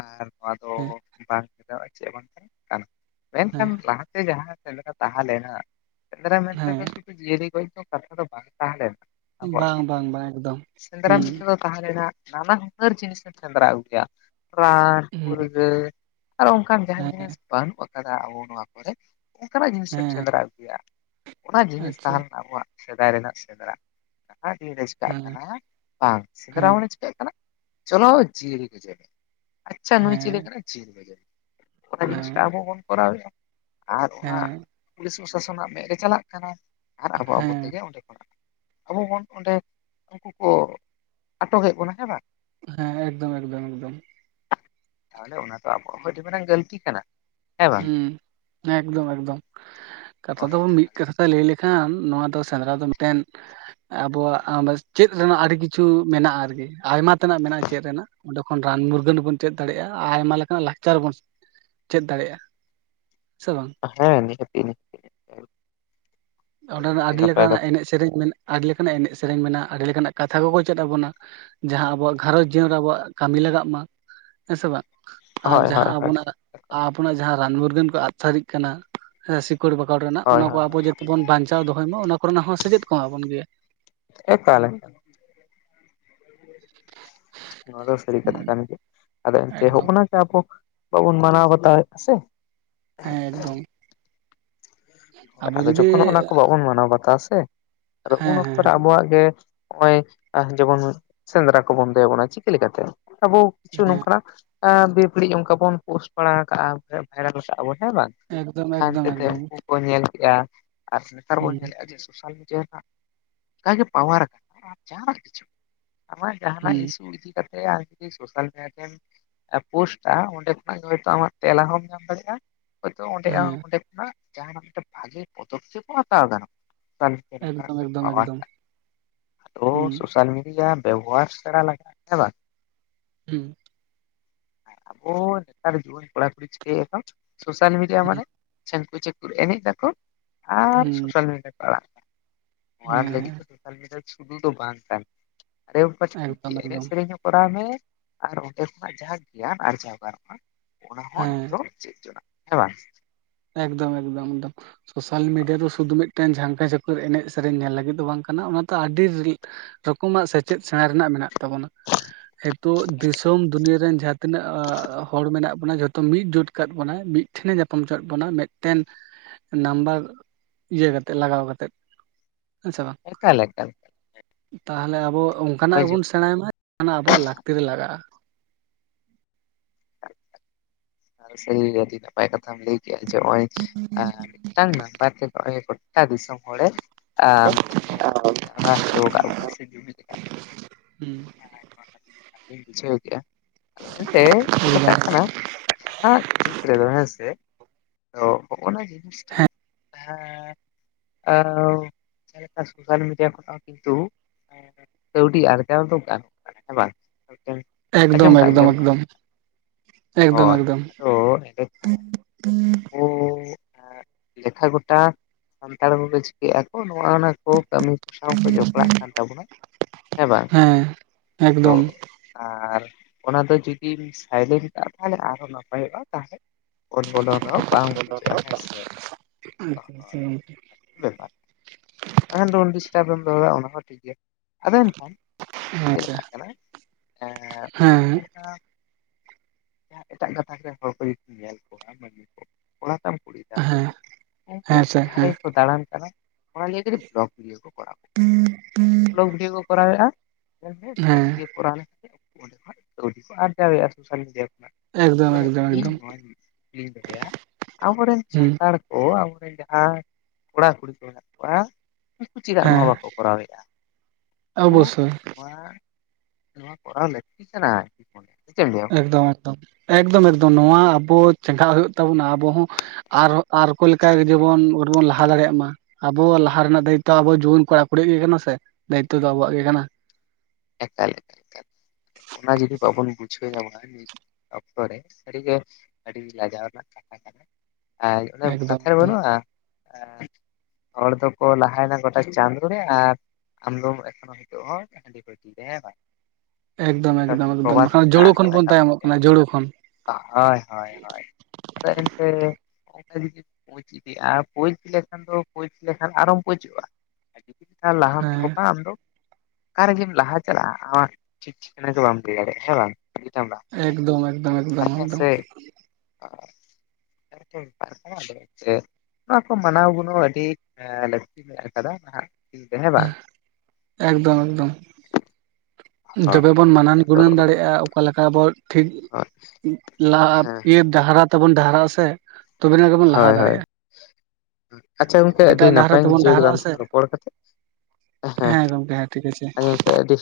ᱟᱨ ᱱᱚᱣᱟ ᱫᱚ ᱦᱮᱸ ᱵᱟᱝ <inaudible> ᱦᱮᱸ ᱢᱮᱱᱠᱷᱟᱱ ᱞᱟᱦᱟᱛᱮ ᱡᱟᱦᱟ ᱞᱮᱠᱟ ᱛᱟᱦᱮ ᱞᱮᱱᱟ? ᱥᱮᱫᱽᱨᱟ ᱢᱮᱱ ᱦᱮᱸ ᱛᱮᱫᱚ ᱥᱩᱫᱩ ᱡᱤᱭᱟᱹᱞᱤ ᱜᱚᱡ ᱫᱚ ᱠᱟᱛᱷᱟ ᱫᱚ ᱵᱟᱝ ᱛᱟᱦᱮ ᱞᱮᱱᱟ᱾ ᱟᱵᱚᱣᱟᱜ ᱵᱟᱝ ᱥᱟᱶᱛᱟ ᱵᱟᱝ ᱵᱟᱝ ᱮᱠᱫᱚᱢ ᱥᱮᱫᱽᱨᱟ ᱦᱩᱸ ᱢᱮᱱᱛᱮ ᱫᱚ, ᱛᱟᱦᱮ ᱞᱮᱱᱟ ᱱᱟᱱᱟ ᱦᱩᱱᱟᱹᱨ ᱡᱤᱱᱤᱥ ᱮᱢ ᱥᱮᱱᱫᱨᱟ ᱟᱜᱩᱠᱮᱭᱟ ᱨᱟᱱ ᱦᱩᱸ ᱢᱩᱨᱜᱟᱹ ᱟᱨ ᱚᱱᱠᱟᱱ ᱡᱟᱦᱟᱱ ᱦᱮᱸ ᱡᱤᱱᱤᱥ ᱵᱟᱱᱩᱜ ᱠᱟᱫᱟ ᱟᱵᱚ ᱱᱚᱣᱟ ᱠᱚᱨᱮ, ᱚᱱᱠᱟᱱᱟᱜ ᱡᱤᱱᱤᱥ ᱮᱢ ᱦᱮᱸ ᱥᱮᱫᱽᱨᱟ ᱟᱹᱜᱩ ᱠᱮᱭᱟ ᱚᱱᱟ ᱡᱤᱱᱤᱥ ᱟᱪᱪᱷᱟ ᱛᱟᱦᱮ ᱞᱮᱱᱟ ᱟᱵᱚᱣᱟᱜ ᱥᱮᱫᱟᱭ ᱨᱮᱱᱟᱜ ᱥᱮᱫᱽᱨᱟ᱾ ᱱᱟᱦᱟᱜ ᱫᱤᱱ ᱨᱮ ᱪᱮᱠᱟᱜ ᱦᱮᱸ ᱠᱟᱱᱟ ᱵᱟᱝ ᱥᱮᱸᱫᱽᱨᱟ ᱦᱮᱸ ᱢᱟᱱᱮ, ᱪᱤᱠᱟᱹᱜ ᱠᱟᱱᱟ ᱪᱚᱞᱚ ᱡᱤᱭᱟᱹᱞᱤ ᱜᱚᱡᱮᱢᱮ ᱟᱪᱪᱷᱟ ᱱᱩᱭ ᱪᱮᱞᱮ ᱦᱮᱸ ᱠᱟᱱᱟᱭ ᱡᱤᱞ ᱜᱚᱡᱮᱢᱮ᱾ ᱚᱱᱟ ᱡᱤᱱᱤᱥᱴᱟᱜ ᱦᱮᱸ ᱟᱵᱚ ᱵᱚᱱ ᱠᱚᱨᱟᱣᱮᱫᱼᱟ ᱟᱨ ᱚᱱᱟ ᱦᱮᱸ ᱯᱩᱞᱤᱥ ᱯᱨᱚᱥᱟᱥᱚᱱ ᱟᱜ ᱢᱮᱫ ᱨᱮ ᱪᱟᱞᱟᱜ ᱠᱟᱱᱟ᱾ ᱟᱨ ᱟᱵᱚ ᱟᱵᱚ ᱦᱮᱸ ᱛᱮᱜᱮ ᱚᱸᱰᱮ ᱠᱷᱚᱱᱟᱜ, ᱟᱵᱚ ᱵᱚᱱ ᱚᱸᱰᱮ ᱩᱱᱠᱩ ᱠᱚ ᱟᱴᱚᱠᱮᱫ ᱵᱚᱱᱟ ᱦᱮᱸ ᱵᱟᱝ? ᱦᱮᱸ ᱮᱠᱫᱚᱢ ᱮᱠᱫᱚᱢ ᱮᱠᱫᱚᱢ᱾ ᱛᱟᱦᱚᱞᱮ ᱚᱱᱟ ᱫᱚ ᱟᱵᱚᱣᱟᱜ ᱦᱚ ᱟᱹᱰᱤ ᱢᱟᱨᱟᱝ ᱜᱟᱹᱞᱛᱤ ᱠᱟᱱᱟ᱾ ᱦᱮᱸ ᱵᱟᱝ ᱦᱩ ᱮᱠᱫᱚᱢ ᱮᱠᱫᱚᱢ ᱠᱟᱛᱷᱟ ᱦᱳᱭ ᱫᱚ ᱢᱤᱫ ᱛᱟᱦᱚᱞᱮ ᱠᱟᱛᱷᱟ ᱞᱟᱹᱭ ᱞᱮᱠᱷᱟᱱ ᱱᱚᱣᱟ ᱫᱚ ᱥᱮᱸᱫᱽᱨᱟ ᱫᱚ ᱢᱤᱫᱴᱮᱱ, ᱟᱵᱚᱣᱟᱜ ᱪᱮᱫ ᱨᱮᱱᱟᱜ ᱟᱹᱰᱤ ᱠᱤᱪᱷᱩ ᱢᱮᱱᱟᱜᱼᱟ ᱟᱨᱠᱤ ᱟᱭᱢᱟ ᱛᱮᱱᱟᱜ ᱢᱮᱱᱟᱜᱼᱟ ᱪᱮᱫ ᱨᱮᱱᱟᱜ᱾ ᱚᱸᱰᱮ ᱠᱷᱚᱱ ᱨᱟᱱ ᱢᱩᱨᱜᱟᱹᱱ ᱦᱚᱸᱵᱚᱱ ᱪᱮᱫ ᱫᱟᱲᱮᱭᱟᱜᱼᱟ ᱟᱨ ᱟᱭᱢᱟ ᱞᱮᱠᱟᱱᱟᱜ ᱞᱟᱠᱪᱟᱨ ᱵᱚᱱ ᱪᱮᱫ ᱫᱟᱲᱮᱭᱟᱜᱼᱟ᱾ ᱥᱮ ᱵᱟᱝ? ᱦᱮᱸ ᱱᱤᱦᱟᱹᱛᱤ ᱱᱤᱦᱟᱹᱛᱤ, ᱚᱸᱰᱮᱱᱟᱜ ᱟᱹᱰᱤ ᱱᱟᱯᱟᱭ ᱞᱮᱠᱟᱱᱟᱜ ᱠᱟᱛᱷᱟ ᱮᱱᱮᱡ ᱥᱮᱨᱮᱧ ᱟᱹᱰᱤ ᱞᱮᱠᱟᱱᱟᱜ ᱮᱱᱮᱡ ᱥᱮᱨᱮᱧ ᱢᱮᱱᱟᱜᱼᱟ ᱟᱹᱰᱤ ᱞᱮᱠᱟᱱᱟᱜ ᱠᱟᱛᱷᱟ ᱠᱚᱠᱚ ᱪᱮᱫ ᱟᱵᱚᱱᱟ᱾ ᱡᱟᱦᱟᱸ ᱟᱵᱚᱣᱟᱜ ᱜᱷᱟᱸᱨᱚᱸᱡᱽ ᱡᱤᱭᱚᱱ ᱨᱮ ᱟᱵᱚᱣᱟᱜ ᱠᱟᱹᱢᱤ ᱞᱟᱜᱟᱜ ᱢᱟ ᱦᱮᱸ ᱥᱮ ᱵᱟᱝ? ᱟᱨ ᱦᱳᱭ ᱡᱟᱦᱟᱸ ᱦᱳᱭ ᱦᱳᱭ ᱟᱵᱚᱱᱟᱜ ᱟᱵᱚᱱᱟᱜ ᱡᱟᱦᱟᱸ ᱨᱟᱱ ᱢᱩᱨᱜᱟᱹᱱ ᱠᱚ ᱟᱫᱽ ᱥᱟᱨᱤᱜ ᱠᱟᱱᱟ ᱦᱮᱸ ᱥᱮ? ᱥᱤᱠᱚᱲ ᱵᱟᱠᱟᱲ ᱨᱮᱱᱟᱜ ᱦᱳᱭ ᱚᱱᱟ ᱠᱚ ᱦᱳᱭ ᱟᱵᱚ ᱡᱟᱛᱮ ᱵᱚᱱ ᱵᱟᱧᱪᱟᱣ ᱫᱚᱦᱚᱭ ᱢᱟ ᱚᱱᱟ ᱠᱚᱨᱮᱱᱟᱜ ᱦᱚᱸ ᱥᱮᱪᱮᱫ ᱠᱚ ᱮᱢᱟᱵᱚᱱ ᱜᱮᱭᱟ᱾ ᱮᱠᱟᱞ ᱮᱠᱟᱞ᱾ ᱱᱚᱣᱟ ᱫᱚ ᱥᱟᱹᱨᱤ ᱠᱟᱛᱷᱟ ᱦᱩᱸ ᱠᱟᱱ ᱜᱮᱭᱟ ᱟᱫᱚ ᱮᱱᱛᱮ ᱮᱠᱫᱚᱢ ᱦᱚᱸᱜᱼᱚᱱᱟ ᱜᱮ ᱟᱵᱚ ᱵᱟᱵᱚᱱ ᱢᱟᱱᱟᱣ ᱵᱟᱛᱟᱣᱮᱫᱼᱟ ᱥᱮ? ᱦᱮᱸ ᱮᱠᱫᱚᱢ, ᱦᱳᱭ ᱟᱵᱚ ᱟᱫᱚ ᱡᱩᱫᱤ ᱡᱚᱠᱷᱚᱱ ᱚᱱᱟ ᱠᱚ ᱵᱟᱵᱚᱱ ᱢᱟᱱᱟᱣ ᱵᱟᱛᱟᱣᱟ ᱥᱮ ᱟᱫᱚ ᱩᱱ ᱦᱮᱸ ᱚᱠᱛᱚ ᱨᱮ ᱦᱮᱸ ᱟᱵᱚᱣᱟᱜ ᱜᱮ, ᱦᱚᱜᱼᱚᱭ ᱡᱮᱢᱚᱱ ᱥᱮᱸᱫᱽᱨᱟ ᱠᱚ ᱵᱚᱱᱫᱚᱭᱮᱫ ᱵᱚᱱᱟ ᱪᱤᱠᱟᱹ ᱞᱮᱠᱟᱛᱮ ᱟᱵᱚ ᱠᱤᱪᱷᱩ ᱦᱮᱸ ᱱᱚᱝᱠᱟᱱᱟᱜ ᱵᱮ-ᱵᱟᱹᱰᱤᱡ ᱚᱱᱠᱟ ᱵᱚᱱ ᱯᱳᱥᱴ ᱵᱟᱲᱟ ᱠᱟᱜᱼᱟ ᱵᱷᱟᱭᱨᱟᱞ ᱠᱟᱜᱼᱟ ᱵᱚᱱ ᱦᱮᱸ ᱵᱟᱝ? ᱮᱠᱫᱚᱢ ᱡᱟᱦᱟᱸ ᱮᱠᱫᱚᱢ ᱦᱚᱛᱮᱫ ᱛᱮ ᱮᱠᱫᱚᱢ ᱩᱱᱠᱩ ᱠᱚ ᱧᱮᱞ ᱠᱮᱜᱼᱟ ᱟᱨ ᱱᱮᱛᱟᱨ ᱵᱚᱱ ᱦᱩᱸ ᱧᱮᱞᱮᱫᱼᱟ ᱡᱮ ᱥᱳᱥᱟᱞ ᱢᱤᱰᱤᱭᱟ ᱨᱮᱱᱟᱜ, ᱠᱟᱜᱮ ᱯᱟᱣᱟᱨ ᱡᱟᱸᱦᱟ ᱠᱤᱪᱪᱷᱩ ᱟᱢᱟᱜ ᱡᱟᱦᱟᱱᱟᱜ ᱦᱩᱸ ᱤᱥᱩ ᱤᱫᱤ ᱠᱟᱛᱮ ᱮᱭ ᱟᱨᱠᱤ ᱥᱳᱥᱟᱞ ᱢᱤᱰᱤᱭᱟ ᱴᱷᱮᱱ᱾ ᱯᱳᱥᱴ-ᱟ ᱚᱸᱰᱮ ᱠᱷᱚᱱᱟᱜ ᱜᱮ ᱦᱚᱭᱛᱳ ᱟᱢᱟᱜ ᱛᱮᱞᱟ ᱦᱚᱢ ᱧᱟᱢ ᱫᱟᱲᱮᱭᱟᱜ-ᱟ᱾ ᱦᱚᱭᱛᱚ ᱚᱸᱰᱮ ᱟ ᱦᱮᱸ ᱚᱸᱰᱮ ᱠᱷᱚᱱᱟᱜ ᱡᱟᱦᱟᱱᱟᱜ ᱢᱤᱫᱴᱮᱡ ᱵᱷᱟᱜᱮ ᱯᱚᱫᱚᱠᱠᱷᱮᱯ ᱦᱚᱸ ᱦᱟᱛᱟᱣ ᱜᱟᱱᱚᱜ-ᱟ᱾ <unintelligible> ᱱᱚᱝᱠᱟᱱᱟᱜ ᱮᱠᱫᱚᱢ ᱮᱠᱫᱚᱢ ᱯᱟᱣᱟᱨ ᱮᱠᱫᱚᱢ ᱴᱟᱜ, ᱟᱫᱚ ᱦᱩᱸ ᱥᱳᱥᱟᱞ ᱢᱤᱰᱤᱭᱟ ᱵᱮᱵᱚᱦᱟᱨ ᱥᱮᱬᱟ ᱞᱟᱜᱟᱜ-ᱟ ᱦᱮᱸ ᱥᱮ ᱵᱟᱝ᱾ ᱦᱩᱸ᱾ ᱦᱮᱸ, ᱟᱵᱚ ᱱᱮᱛᱟᱨ ᱡᱩᱣᱟᱹᱱ ᱠᱚᱲᱟ ᱠᱩᱲᱤ ᱪᱤᱠᱟᱹᱭᱟᱵᱚᱱ, ᱥᱳᱥᱟᱞ ᱢᱤᱰᱤᱭᱟ ᱦᱩᱸ ᱢᱟᱱᱮ ᱡᱷᱟᱝᱠᱩ ᱡᱷᱟᱠᱩᱲ ᱮᱱᱮᱡ ᱫᱟ ᱠᱚ, ᱟᱨ ᱦᱩᱸ ᱥᱳᱥᱟᱞ ᱢᱤᱰᱤᱭᱟ ᱠᱚ ᱟᱲᱟᱜ ᱮᱫᱟ᱾ ᱱᱚᱣᱟ ᱦᱮᱸ ᱞᱟᱹᱜᱤᱫ ᱦᱮᱸ ᱫᱚ ᱥᱳᱥᱟᱞ ᱢᱤᱰᱤᱭᱟ ᱥᱩᱫᱩ ᱫᱚ ᱵᱟᱝ ᱠᱟᱱᱟ, ᱟᱨᱮ ᱮᱠᱫᱚᱢ <unintelligible> ᱮᱱᱮᱡ, ᱮᱠᱫᱚᱢ ᱥᱮᱨᱮᱧᱟ ᱠᱚᱨᱟᱣ ᱢᱮ ᱟᱨ ᱚᱸᱰᱮ ᱠᱷᱚᱱᱟᱜ ᱡᱟᱦᱟᱸ ᱜᱮᱭᱟᱱ ᱟᱨᱡᱟᱣ ᱜᱟᱱᱚᱜ-ᱟ ᱚᱱᱟ ᱦᱚᱸ ᱦᱮᱸ ᱟᱡ ᱫᱚ ᱪᱮᱫ ᱡᱚᱱᱟᱜ ᱠᱟᱱᱟ, ᱦᱮᱸ ᱵᱟᱝ? ᱮᱠᱫᱚᱢ ᱮᱠᱫᱚᱢ ᱮᱠᱫᱚᱢ᱾ ᱥᱳᱥᱟᱞ ᱢᱤᱰᱤᱭᱟ ᱫᱚ ᱥᱩᱫᱷᱩ ᱢᱤᱫᱴᱮᱱ ᱡᱷᱟᱝᱠᱟ ᱡᱷᱟᱠᱩᱨ ᱮᱱᱮᱡ ᱥᱮᱨᱮᱧ ᱧᱮᱞ ᱞᱟᱹᱜᱤᱫ ᱫᱚ ᱵᱟᱝ ᱠᱟᱱᱟ᱾ ᱚᱱᱟ ᱫᱚ ᱟᱹᱰᱤ ᱨᱤᱞ ᱨᱚᱠᱚᱢᱟᱜ ᱥᱮᱪᱮᱫ ᱥᱮᱬᱟ ᱨᱮᱱᱟᱜ ᱢᱮᱱᱟᱜ ᱛᱟᱵᱚᱱᱟ᱾ ᱦᱤᱛᱳᱜ ᱫᱤᱥᱚᱢ ᱫᱩᱱᱭᱟᱹ ᱨᱮᱱ ᱡᱟᱦᱟᱸ ᱛᱤᱱᱟᱹᱜ ᱦᱚᱲ ᱢᱮᱱᱟᱜ ᱵᱚᱱᱟ ᱡᱷᱚᱛᱚ ᱢᱤᱫ ᱡᱳᱴ ᱠᱟᱫ ᱵᱚᱱᱟᱭ, ᱢᱤᱫ ᱴᱷᱮᱱᱮ ᱧᱟᱯᱟᱢ ᱟᱠᱟᱫ ᱵᱚᱱᱟ, ᱢᱮᱫᱴᱮᱱ ᱱᱟᱢᱵᱟᱨ ᱤᱭᱟᱹ ᱠᱟᱛᱮᱫ ᱞᱟᱜᱟᱣ ᱠᱟᱛᱮᱫ᱾ ᱦᱮᱸ ᱥᱮ ᱵᱟᱝ᱾ ᱮᱠᱟᱞ ᱮᱠᱟᱞ ᱛᱟᱦᱞᱮ ᱟᱵᱚ ᱚᱝᱠᱟᱱᱟᱜ ᱱᱚᱜᱼᱚᱭ ᱡᱮ ᱜᱮᱵᱚᱱ ᱥᱮᱬᱟᱭ ᱢᱟ᱾ ᱚᱱᱟ ᱟᱵᱚᱣᱟᱜ ᱞᱟᱹᱠᱛᱤ ᱨᱮ ᱞᱟᱜᱟᱜ-ᱟ᱾ ᱟᱫᱚ ᱥᱟᱹᱨᱩ ᱜᱮ ᱟᱹᱰᱤ ᱱᱟᱯᱟᱭ ᱠᱟᱛᱷᱟᱢ ᱞᱟᱹᱭ ᱠᱮᱜᱼᱟ ᱡᱮ ᱦᱚᱸᱜ-ᱚᱭ, ᱟᱸᱻ ᱢᱤᱫᱴᱟᱝ ᱱᱟᱯᱟᱭ ᱛᱮ ᱦᱚᱲᱮ ᱜᱚᱴᱴᱟ ᱫᱤᱥᱚᱢ ᱦᱚᱲᱮ ᱟᱻ ᱢᱤᱫ ᱴᱷᱮᱱᱮ ᱡᱟᱣᱨᱟ ᱦᱚᱪᱚ ᱟᱠᱟᱫ ᱵᱚᱱᱟ ᱥᱮ ᱡᱩᱢᱤᱫ ᱟᱠᱟᱫ ᱵᱚᱱᱟ᱾ ᱦᱩᱸ᱾ ᱟᱫᱚᱧ ᱵᱩᱡᱷᱟᱹᱣ ᱠᱮᱜ-ᱟ, ᱟᱫᱚ ᱮᱱᱛᱮ ᱪᱮᱫᱮᱠᱟᱜ ᱠᱟᱱᱟ? ᱱᱟᱦᱟᱜ ᱡᱩᱜᱽ ᱨᱮᱫᱚ ᱦᱮᱸᱥᱮ ᱛᱚ, ᱦᱚᱸᱜ-ᱚᱱᱟ ᱡᱤᱱᱤᱥ ᱴᱟᱜ᱾ ᱡᱟᱦᱟᱸ <unintelligible> ‌ᱪᱮᱫᱞᱮᱠᱟ ᱥᱳᱥᱟᱞ ᱢᱤᱰᱤᱭᱟ ᱠᱷᱚᱱᱟᱜ ᱦᱚᱸ ᱠᱤᱱᱛᱩ ᱠᱟᱹᱣᱰᱤ ᱟᱨᱡᱟᱣ ᱫᱚ ᱜᱟᱱᱜ ᱠᱟᱱᱟ ᱦᱮᱸ ᱵᱟᱝ ᱥᱳᱭᱫᱳᱢ᱾ ᱮᱠᱫᱚᱢ ᱮᱠᱫᱚᱢ ᱮᱠᱫᱚᱢ᱾ ᱮᱠᱫᱚᱢ ᱦᱳᱭ ᱮᱠᱫᱚᱢ᱾ ᱚ, ᱮᱸᱜ ᱞᱮᱠᱷᱟ ᱜᱚᱴᱟ ᱥᱟᱱᱛᱟᱲ ᱠᱚᱜᱮ ᱪᱤᱠᱟᱹᱭᱮᱜ-ᱟ ᱠᱚ ᱱᱚᱣᱟ ᱚᱱᱟ ᱠᱚ ᱠᱟᱹᱢᱤ ᱠᱚ ᱥᱟᱶ ᱠᱚ ᱡᱚᱯᱲᱟᱜ ᱠᱟᱱ ᱛᱟᱵᱚᱱᱟ ᱦᱮᱸ ᱵᱟᱝ? ᱟᱫᱚ ᱮᱠᱫᱚᱢ ᱟᱨ ᱚᱱᱟ ᱫᱚ ᱡᱩᱫᱤᱢ ᱥᱟᱭᱞᱮᱱᱴ ᱠᱷᱜ-ᱟ ᱛᱟᱦᱞᱮ ᱟᱨᱦᱚᱸ ᱱᱟᱯᱟᱭᱚᱜ-ᱟ ᱛᱟᱦᱞᱮ᱾ ᱩᱫᱵᱳᱫᱚᱱ ᱨᱮᱦᱚᱸ ᱵᱟᱝ ᱵᱩᱡᱷᱟᱹᱜ-ᱟ ᱦᱮᱸ ᱥᱮ, ᱟᱪᱪᱷᱟ ᱟᱪᱪᱷᱟ ᱦᱳᱭ ᱜᱚᱝᱠᱮ <unintelligible> ᱡᱚᱠᱷᱚᱱ ᱛᱚᱠᱷᱚᱱ ᱰᱤᱥᱴᱟᱵ-ᱮᱢ ᱫᱚᱦᱚᱭᱟ ᱚᱱᱟ ᱦᱚᱸ ᱴᱷᱤᱠ ᱜᱮᱭᱟ᱾ ᱟᱫ ᱮᱱᱠᱷᱟᱱ ᱪᱮᱫ ᱟᱪᱪᱷᱟ ᱞᱮᱠᱟᱜ ᱠᱟᱱᱟ, ᱮᱸᱜ ᱦᱮᱸ ᱚᱱᱟ ᱡᱟᱦᱟᱸ ᱮᱴᱟᱜ ᱜᱟᱛᱟᱠ ᱨᱮᱱ ᱦᱚᱲ ᱠᱚ ᱡᱩᱫᱤᱢ ᱧᱮᱞ ᱠᱚᱣᱟ ᱢᱟᱹᱱᱢᱤ ᱠᱚ᱾ ᱠᱚᱲᱟ ᱛᱟᱢ ᱠᱩᱲᱤ ᱛᱟᱢ ᱦᱮᱸ ᱥᱮ, ᱩᱝᱠᱩ ᱦᱮᱸ ᱥᱮ ᱡᱟᱦᱟᱸ ᱦᱮᱸ ᱨᱮᱜᱮᱠᱚ ᱫᱟᱬᱟᱱ ᱠᱟᱱᱟ᱾ ᱚᱱᱟ ᱞᱤᱭᱟᱹ ᱛᱮᱜᱮ ᱵᱞᱚᱜᱽ ᱵᱷᱤᱰᱭᱳ ᱠᱚ ᱠᱚᱨᱟᱣ ᱠᱟᱱᱟ, ᱵᱞᱚᱜᱽ ᱵᱷᱤᱰᱭᱳ ᱠᱚ ᱠᱚᱨᱟᱣᱮᱜ-ᱟ᱾ ᱟᱫᱚ ᱮᱱᱠᱷᱟᱱ ᱵᱞᱚᱜᱽ ᱦᱮᱸ ᱵᱷᱤᱰᱭᱳ ᱠᱚᱨᱟᱣ ᱞᱮᱠᱷᱟᱱ ᱜᱮ ᱚᱸᱰᱮ ᱠᱷᱚᱱ ᱠᱟᱹᱣᱰᱤ ᱠᱚ ᱟᱨᱡᱟᱣᱮᱜ-ᱟ ᱥᱳᱥᱟᱞ ᱢᱤᱰᱤᱭᱟ ᱨᱮ᱾ ᱮᱠᱫᱚᱢ ᱛᱟᱞᱦᱮ ᱮᱠᱫᱚᱢ ᱤᱧ ᱮᱠᱫᱚᱢ ᱱᱚᱣᱟᱧ ᱠᱩᱠᱞᱤᱧ ᱫᱚᱦᱚᱭᱟ ᱟᱵᱚᱨᱮᱱ ᱦᱩᱸ ᱥᱟᱱᱛᱟᱲ ᱠᱚᱻ ᱟᱵᱚᱨᱮᱱ ᱡᱟᱦᱟᱸᱭ ᱠᱚᱲᱟ ᱠᱩᱲᱤ ᱠᱚ ᱦᱮᱱᱟᱜ ᱠᱚᱣᱟ᱾ ᱩᱱᱠᱩ ᱪᱮᱫᱟᱜ ᱦᱮᱸ ᱱᱚᱣᱟ ᱵᱟᱠᱚ ᱠᱚᱨᱟᱣᱮᱜ-ᱟ? ᱩᱱᱠᱩ ᱚᱵᱚᱥᱥᱳᱭ ᱱᱚᱣᱟ ᱱᱚᱣᱟ ᱠᱚᱨᱟᱣ ᱞᱟᱹᱠᱛᱤ ᱠᱟᱱᱟ᱾ ᱢᱚᱱᱮᱭᱟ, ᱪᱮᱫ ᱮᱢ ᱞᱟᱹᱭᱟ ᱜᱚᱝᱠᱮ? ᱮᱠᱫᱚᱢ ᱮᱠᱫᱚᱢ, ᱮᱠᱫᱚᱢ ᱮᱠᱫᱚᱢ ᱱᱚᱣᱟ ᱟᱵᱚ ᱪᱮᱸᱜᱷᱟᱜ ᱦᱩᱭᱩᱜ ᱛᱟᱵᱚᱱᱟ᱾ ᱟᱵᱚ ᱦᱚᱸ ᱟᱨ, ᱟᱨ ᱠᱚ ᱞᱮᱠᱟ ᱜᱮ ᱡᱮᱢᱚᱱ ᱟᱨ ᱵᱚᱱ ᱞᱟᱦᱟ ᱫᱟᱲᱮᱭᱟᱜ ᱢᱟ᱾ ᱟᱵᱚ ᱞᱟᱦᱟ ᱨᱮᱱᱟᱜ ᱫᱟᱭᱤᱛᱛᱚ ᱟᱵᱚ ᱡᱩᱣᱟᱹᱱ ᱠᱚᱲᱟ ᱠᱩᱲᱤ ᱜᱮ ᱠᱟᱱᱟ ᱥᱮ, ᱫᱟᱭᱤᱛᱛᱚ ᱫᱚ ᱟᱵᱚᱣᱟᱜ ᱜᱮ ᱠᱟᱱᱟ᱾ ᱮᱠᱟᱞ ᱮᱠᱟᱞ ᱮᱠᱟᱞ ᱚᱱᱟ ᱡᱩᱫᱤ ᱵᱟᱵᱚᱱ ᱵᱩᱡᱷᱟᱹᱣ ᱧᱟᱢᱟ ᱡᱮ ᱚᱠᱛᱚ ᱨᱮ ᱥᱟᱹᱨᱤ ᱜᱮ ᱟᱹᱰᱤ ᱞᱟᱡᱟᱣ ᱨᱮᱱᱟᱜ ᱠᱟᱛᱷᱟ ᱠᱟᱱᱟ᱾ ᱮ ᱚᱱᱮ ᱮᱠᱫᱚᱢ ᱠᱟᱛᱷᱟ ᱨᱮ ᱮᱠᱫᱚᱢ ᱵᱟᱹᱱᱩᱜ-ᱟ ᱮᱸ ᱦᱚᱲ ᱫᱚᱠᱚ ᱞᱟᱦᱟᱭ ᱮᱱᱟ ᱜᱚᱴᱟ ᱪᱟᱸᱫᱚ ᱨᱮ ᱟᱨ ᱟᱢᱫᱚᱢ ᱮᱠᱷᱚᱱᱚ ᱦᱤᱛᱚᱜ ᱦᱚᱸ ᱦᱟᱺᱰᱤ ᱵᱷᱟᱴᱤ ᱨᱮ᱾ ᱫᱮ ᱵᱟᱝ ᱮᱠᱫᱚᱢ ᱢᱤᱫᱴᱟᱝ ᱮᱠᱫᱚᱢ ᱮᱠᱫᱚᱢ ᱯᱨᱚᱵᱟᱫ ᱵᱟᱠᱷᱟᱱ ᱢᱮᱱᱟᱜ ᱡᱳᱲᱳ ᱠᱷᱚᱱ ᱟᱠᱟᱫᱟ ᱵᱚᱱ ᱠᱟᱛᱷᱟ ᱛᱟᱭᱚᱢᱚᱜ ᱨᱮ ᱠᱟᱱᱟ ᱡᱳᱲᱳ ᱠᱷᱚᱱ᱾ ᱦᱳᱭ ᱦᱳᱭ ᱦᱳᱭ ᱟᱫᱚ ᱮᱱᱛᱮ ᱟᱯᱮ ᱡᱩᱫᱤ ᱯᱮ ᱯᱟᱹᱪ ᱤᱫᱤᱜ-ᱟ ᱯᱟᱹᱪ ᱞᱮᱠᱷᱟᱱ ᱫᱚ ᱯᱟᱹᱪ ᱞᱮᱠᱷᱟᱱ ᱟᱨ ᱦᱚᱸᱢ ᱯᱟᱹᱪᱚᱜ-ᱟ᱾ ᱟᱹᱰᱤ ᱡᱚᱠᱷᱟᱡ ᱞᱟᱦᱟ ᱦᱮᱸ ᱛᱮᱸᱦᱚᱸ ᱵᱟ ᱟᱢ ᱫᱚ ᱚᱠᱟ ᱨᱮᱜᱮᱢ ᱞᱟᱦᱟ ᱪᱟᱞᱟᱜ-ᱟ ᱟᱢᱟᱜ ᱴᱷᱤᱠ ᱴᱷᱤᱠᱟᱹᱱᱟ ᱜᱮ ᱵᱟᱢ ᱞᱟᱹᱭ ᱫᱟᱲᱮᱭᱟᱜ-ᱟ ᱦᱮᱸ ᱵᱟᱝ᱾ ᱮᱠᱫᱚᱢ ᱮᱠᱫᱚᱢ ᱮᱠᱫᱚᱢ ᱠᱟᱛᱷᱟ ᱮᱠᱫᱚᱢ, ᱥᱮ <unintelligible> ᱱᱚᱣᱟ ᱠᱚ ᱢᱟᱱᱟᱣ ᱜᱩᱱᱟᱹᱣ ᱟᱹᱰᱤ ᱞᱟᱹᱠᱛᱤ ᱢᱮᱱᱟᱜ ᱟᱠᱟᱫᱟ ᱱᱟᱦᱟᱜ ᱫᱤᱱᱨᱮ ᱦᱮᱸ ᱵᱟᱝ? ᱮᱠᱫᱚᱢ ᱮᱠᱫᱚᱢ ᱦᱳᱭ ᱫᱚᱵᱮ ᱵᱚᱱ ᱢᱟᱱᱟᱱ ᱟᱫᱚ ᱜᱩᱱᱟᱹᱱ ᱫᱟᱲᱮᱭᱟᱜ-ᱟ ᱚᱠᱟ ᱞᱮᱠᱟ ᱵᱚᱱ ᱴᱷᱤᱠ ᱞᱟᱦᱟ-ᱟ ᱦᱮᱸ ᱤᱭᱟᱹ ᱰᱟᱦᱟᱨᱟ ᱛᱮᱵᱚᱱ ᱰᱟᱦᱟᱨᱟᱜ-ᱟ ᱥᱮ᱾ ᱛᱚᱵᱮᱱᱟ ᱜᱮᱵᱚᱱ ᱞᱟᱦᱟ ᱦᱳᱭ ᱦᱳᱭ ᱫᱟᱲᱮᱭᱟᱜᱼᱟ ᱟᱪᱪᱷᱟ ᱜᱚᱝᱠᱮ ᱟᱹᱰᱤ ᱮᱴᱟᱜ ᱰᱟᱦᱟᱨᱟ ᱱᱟᱯᱟᱭ ᱤᱧ ᱛᱮᱵᱚᱱ ᱵᱩᱡᱷᱟᱹᱣ ᱠᱮᱫᱟ ᱰᱟᱦᱟᱨᱟᱜᱼᱟ ᱟᱢ ᱥᱮ ᱥᱟᱶ ᱨᱚᱯᱚᱲ ᱠᱟᱛᱮ ᱦᱮᱸ ᱜᱚᱝᱠᱮ ᱦᱮᱸ ᱴᱷᱤᱠ ᱟᱪᱷᱮ ᱟᱸᱢᱚᱢ ᱛᱮ ᱟᱹᱰᱤ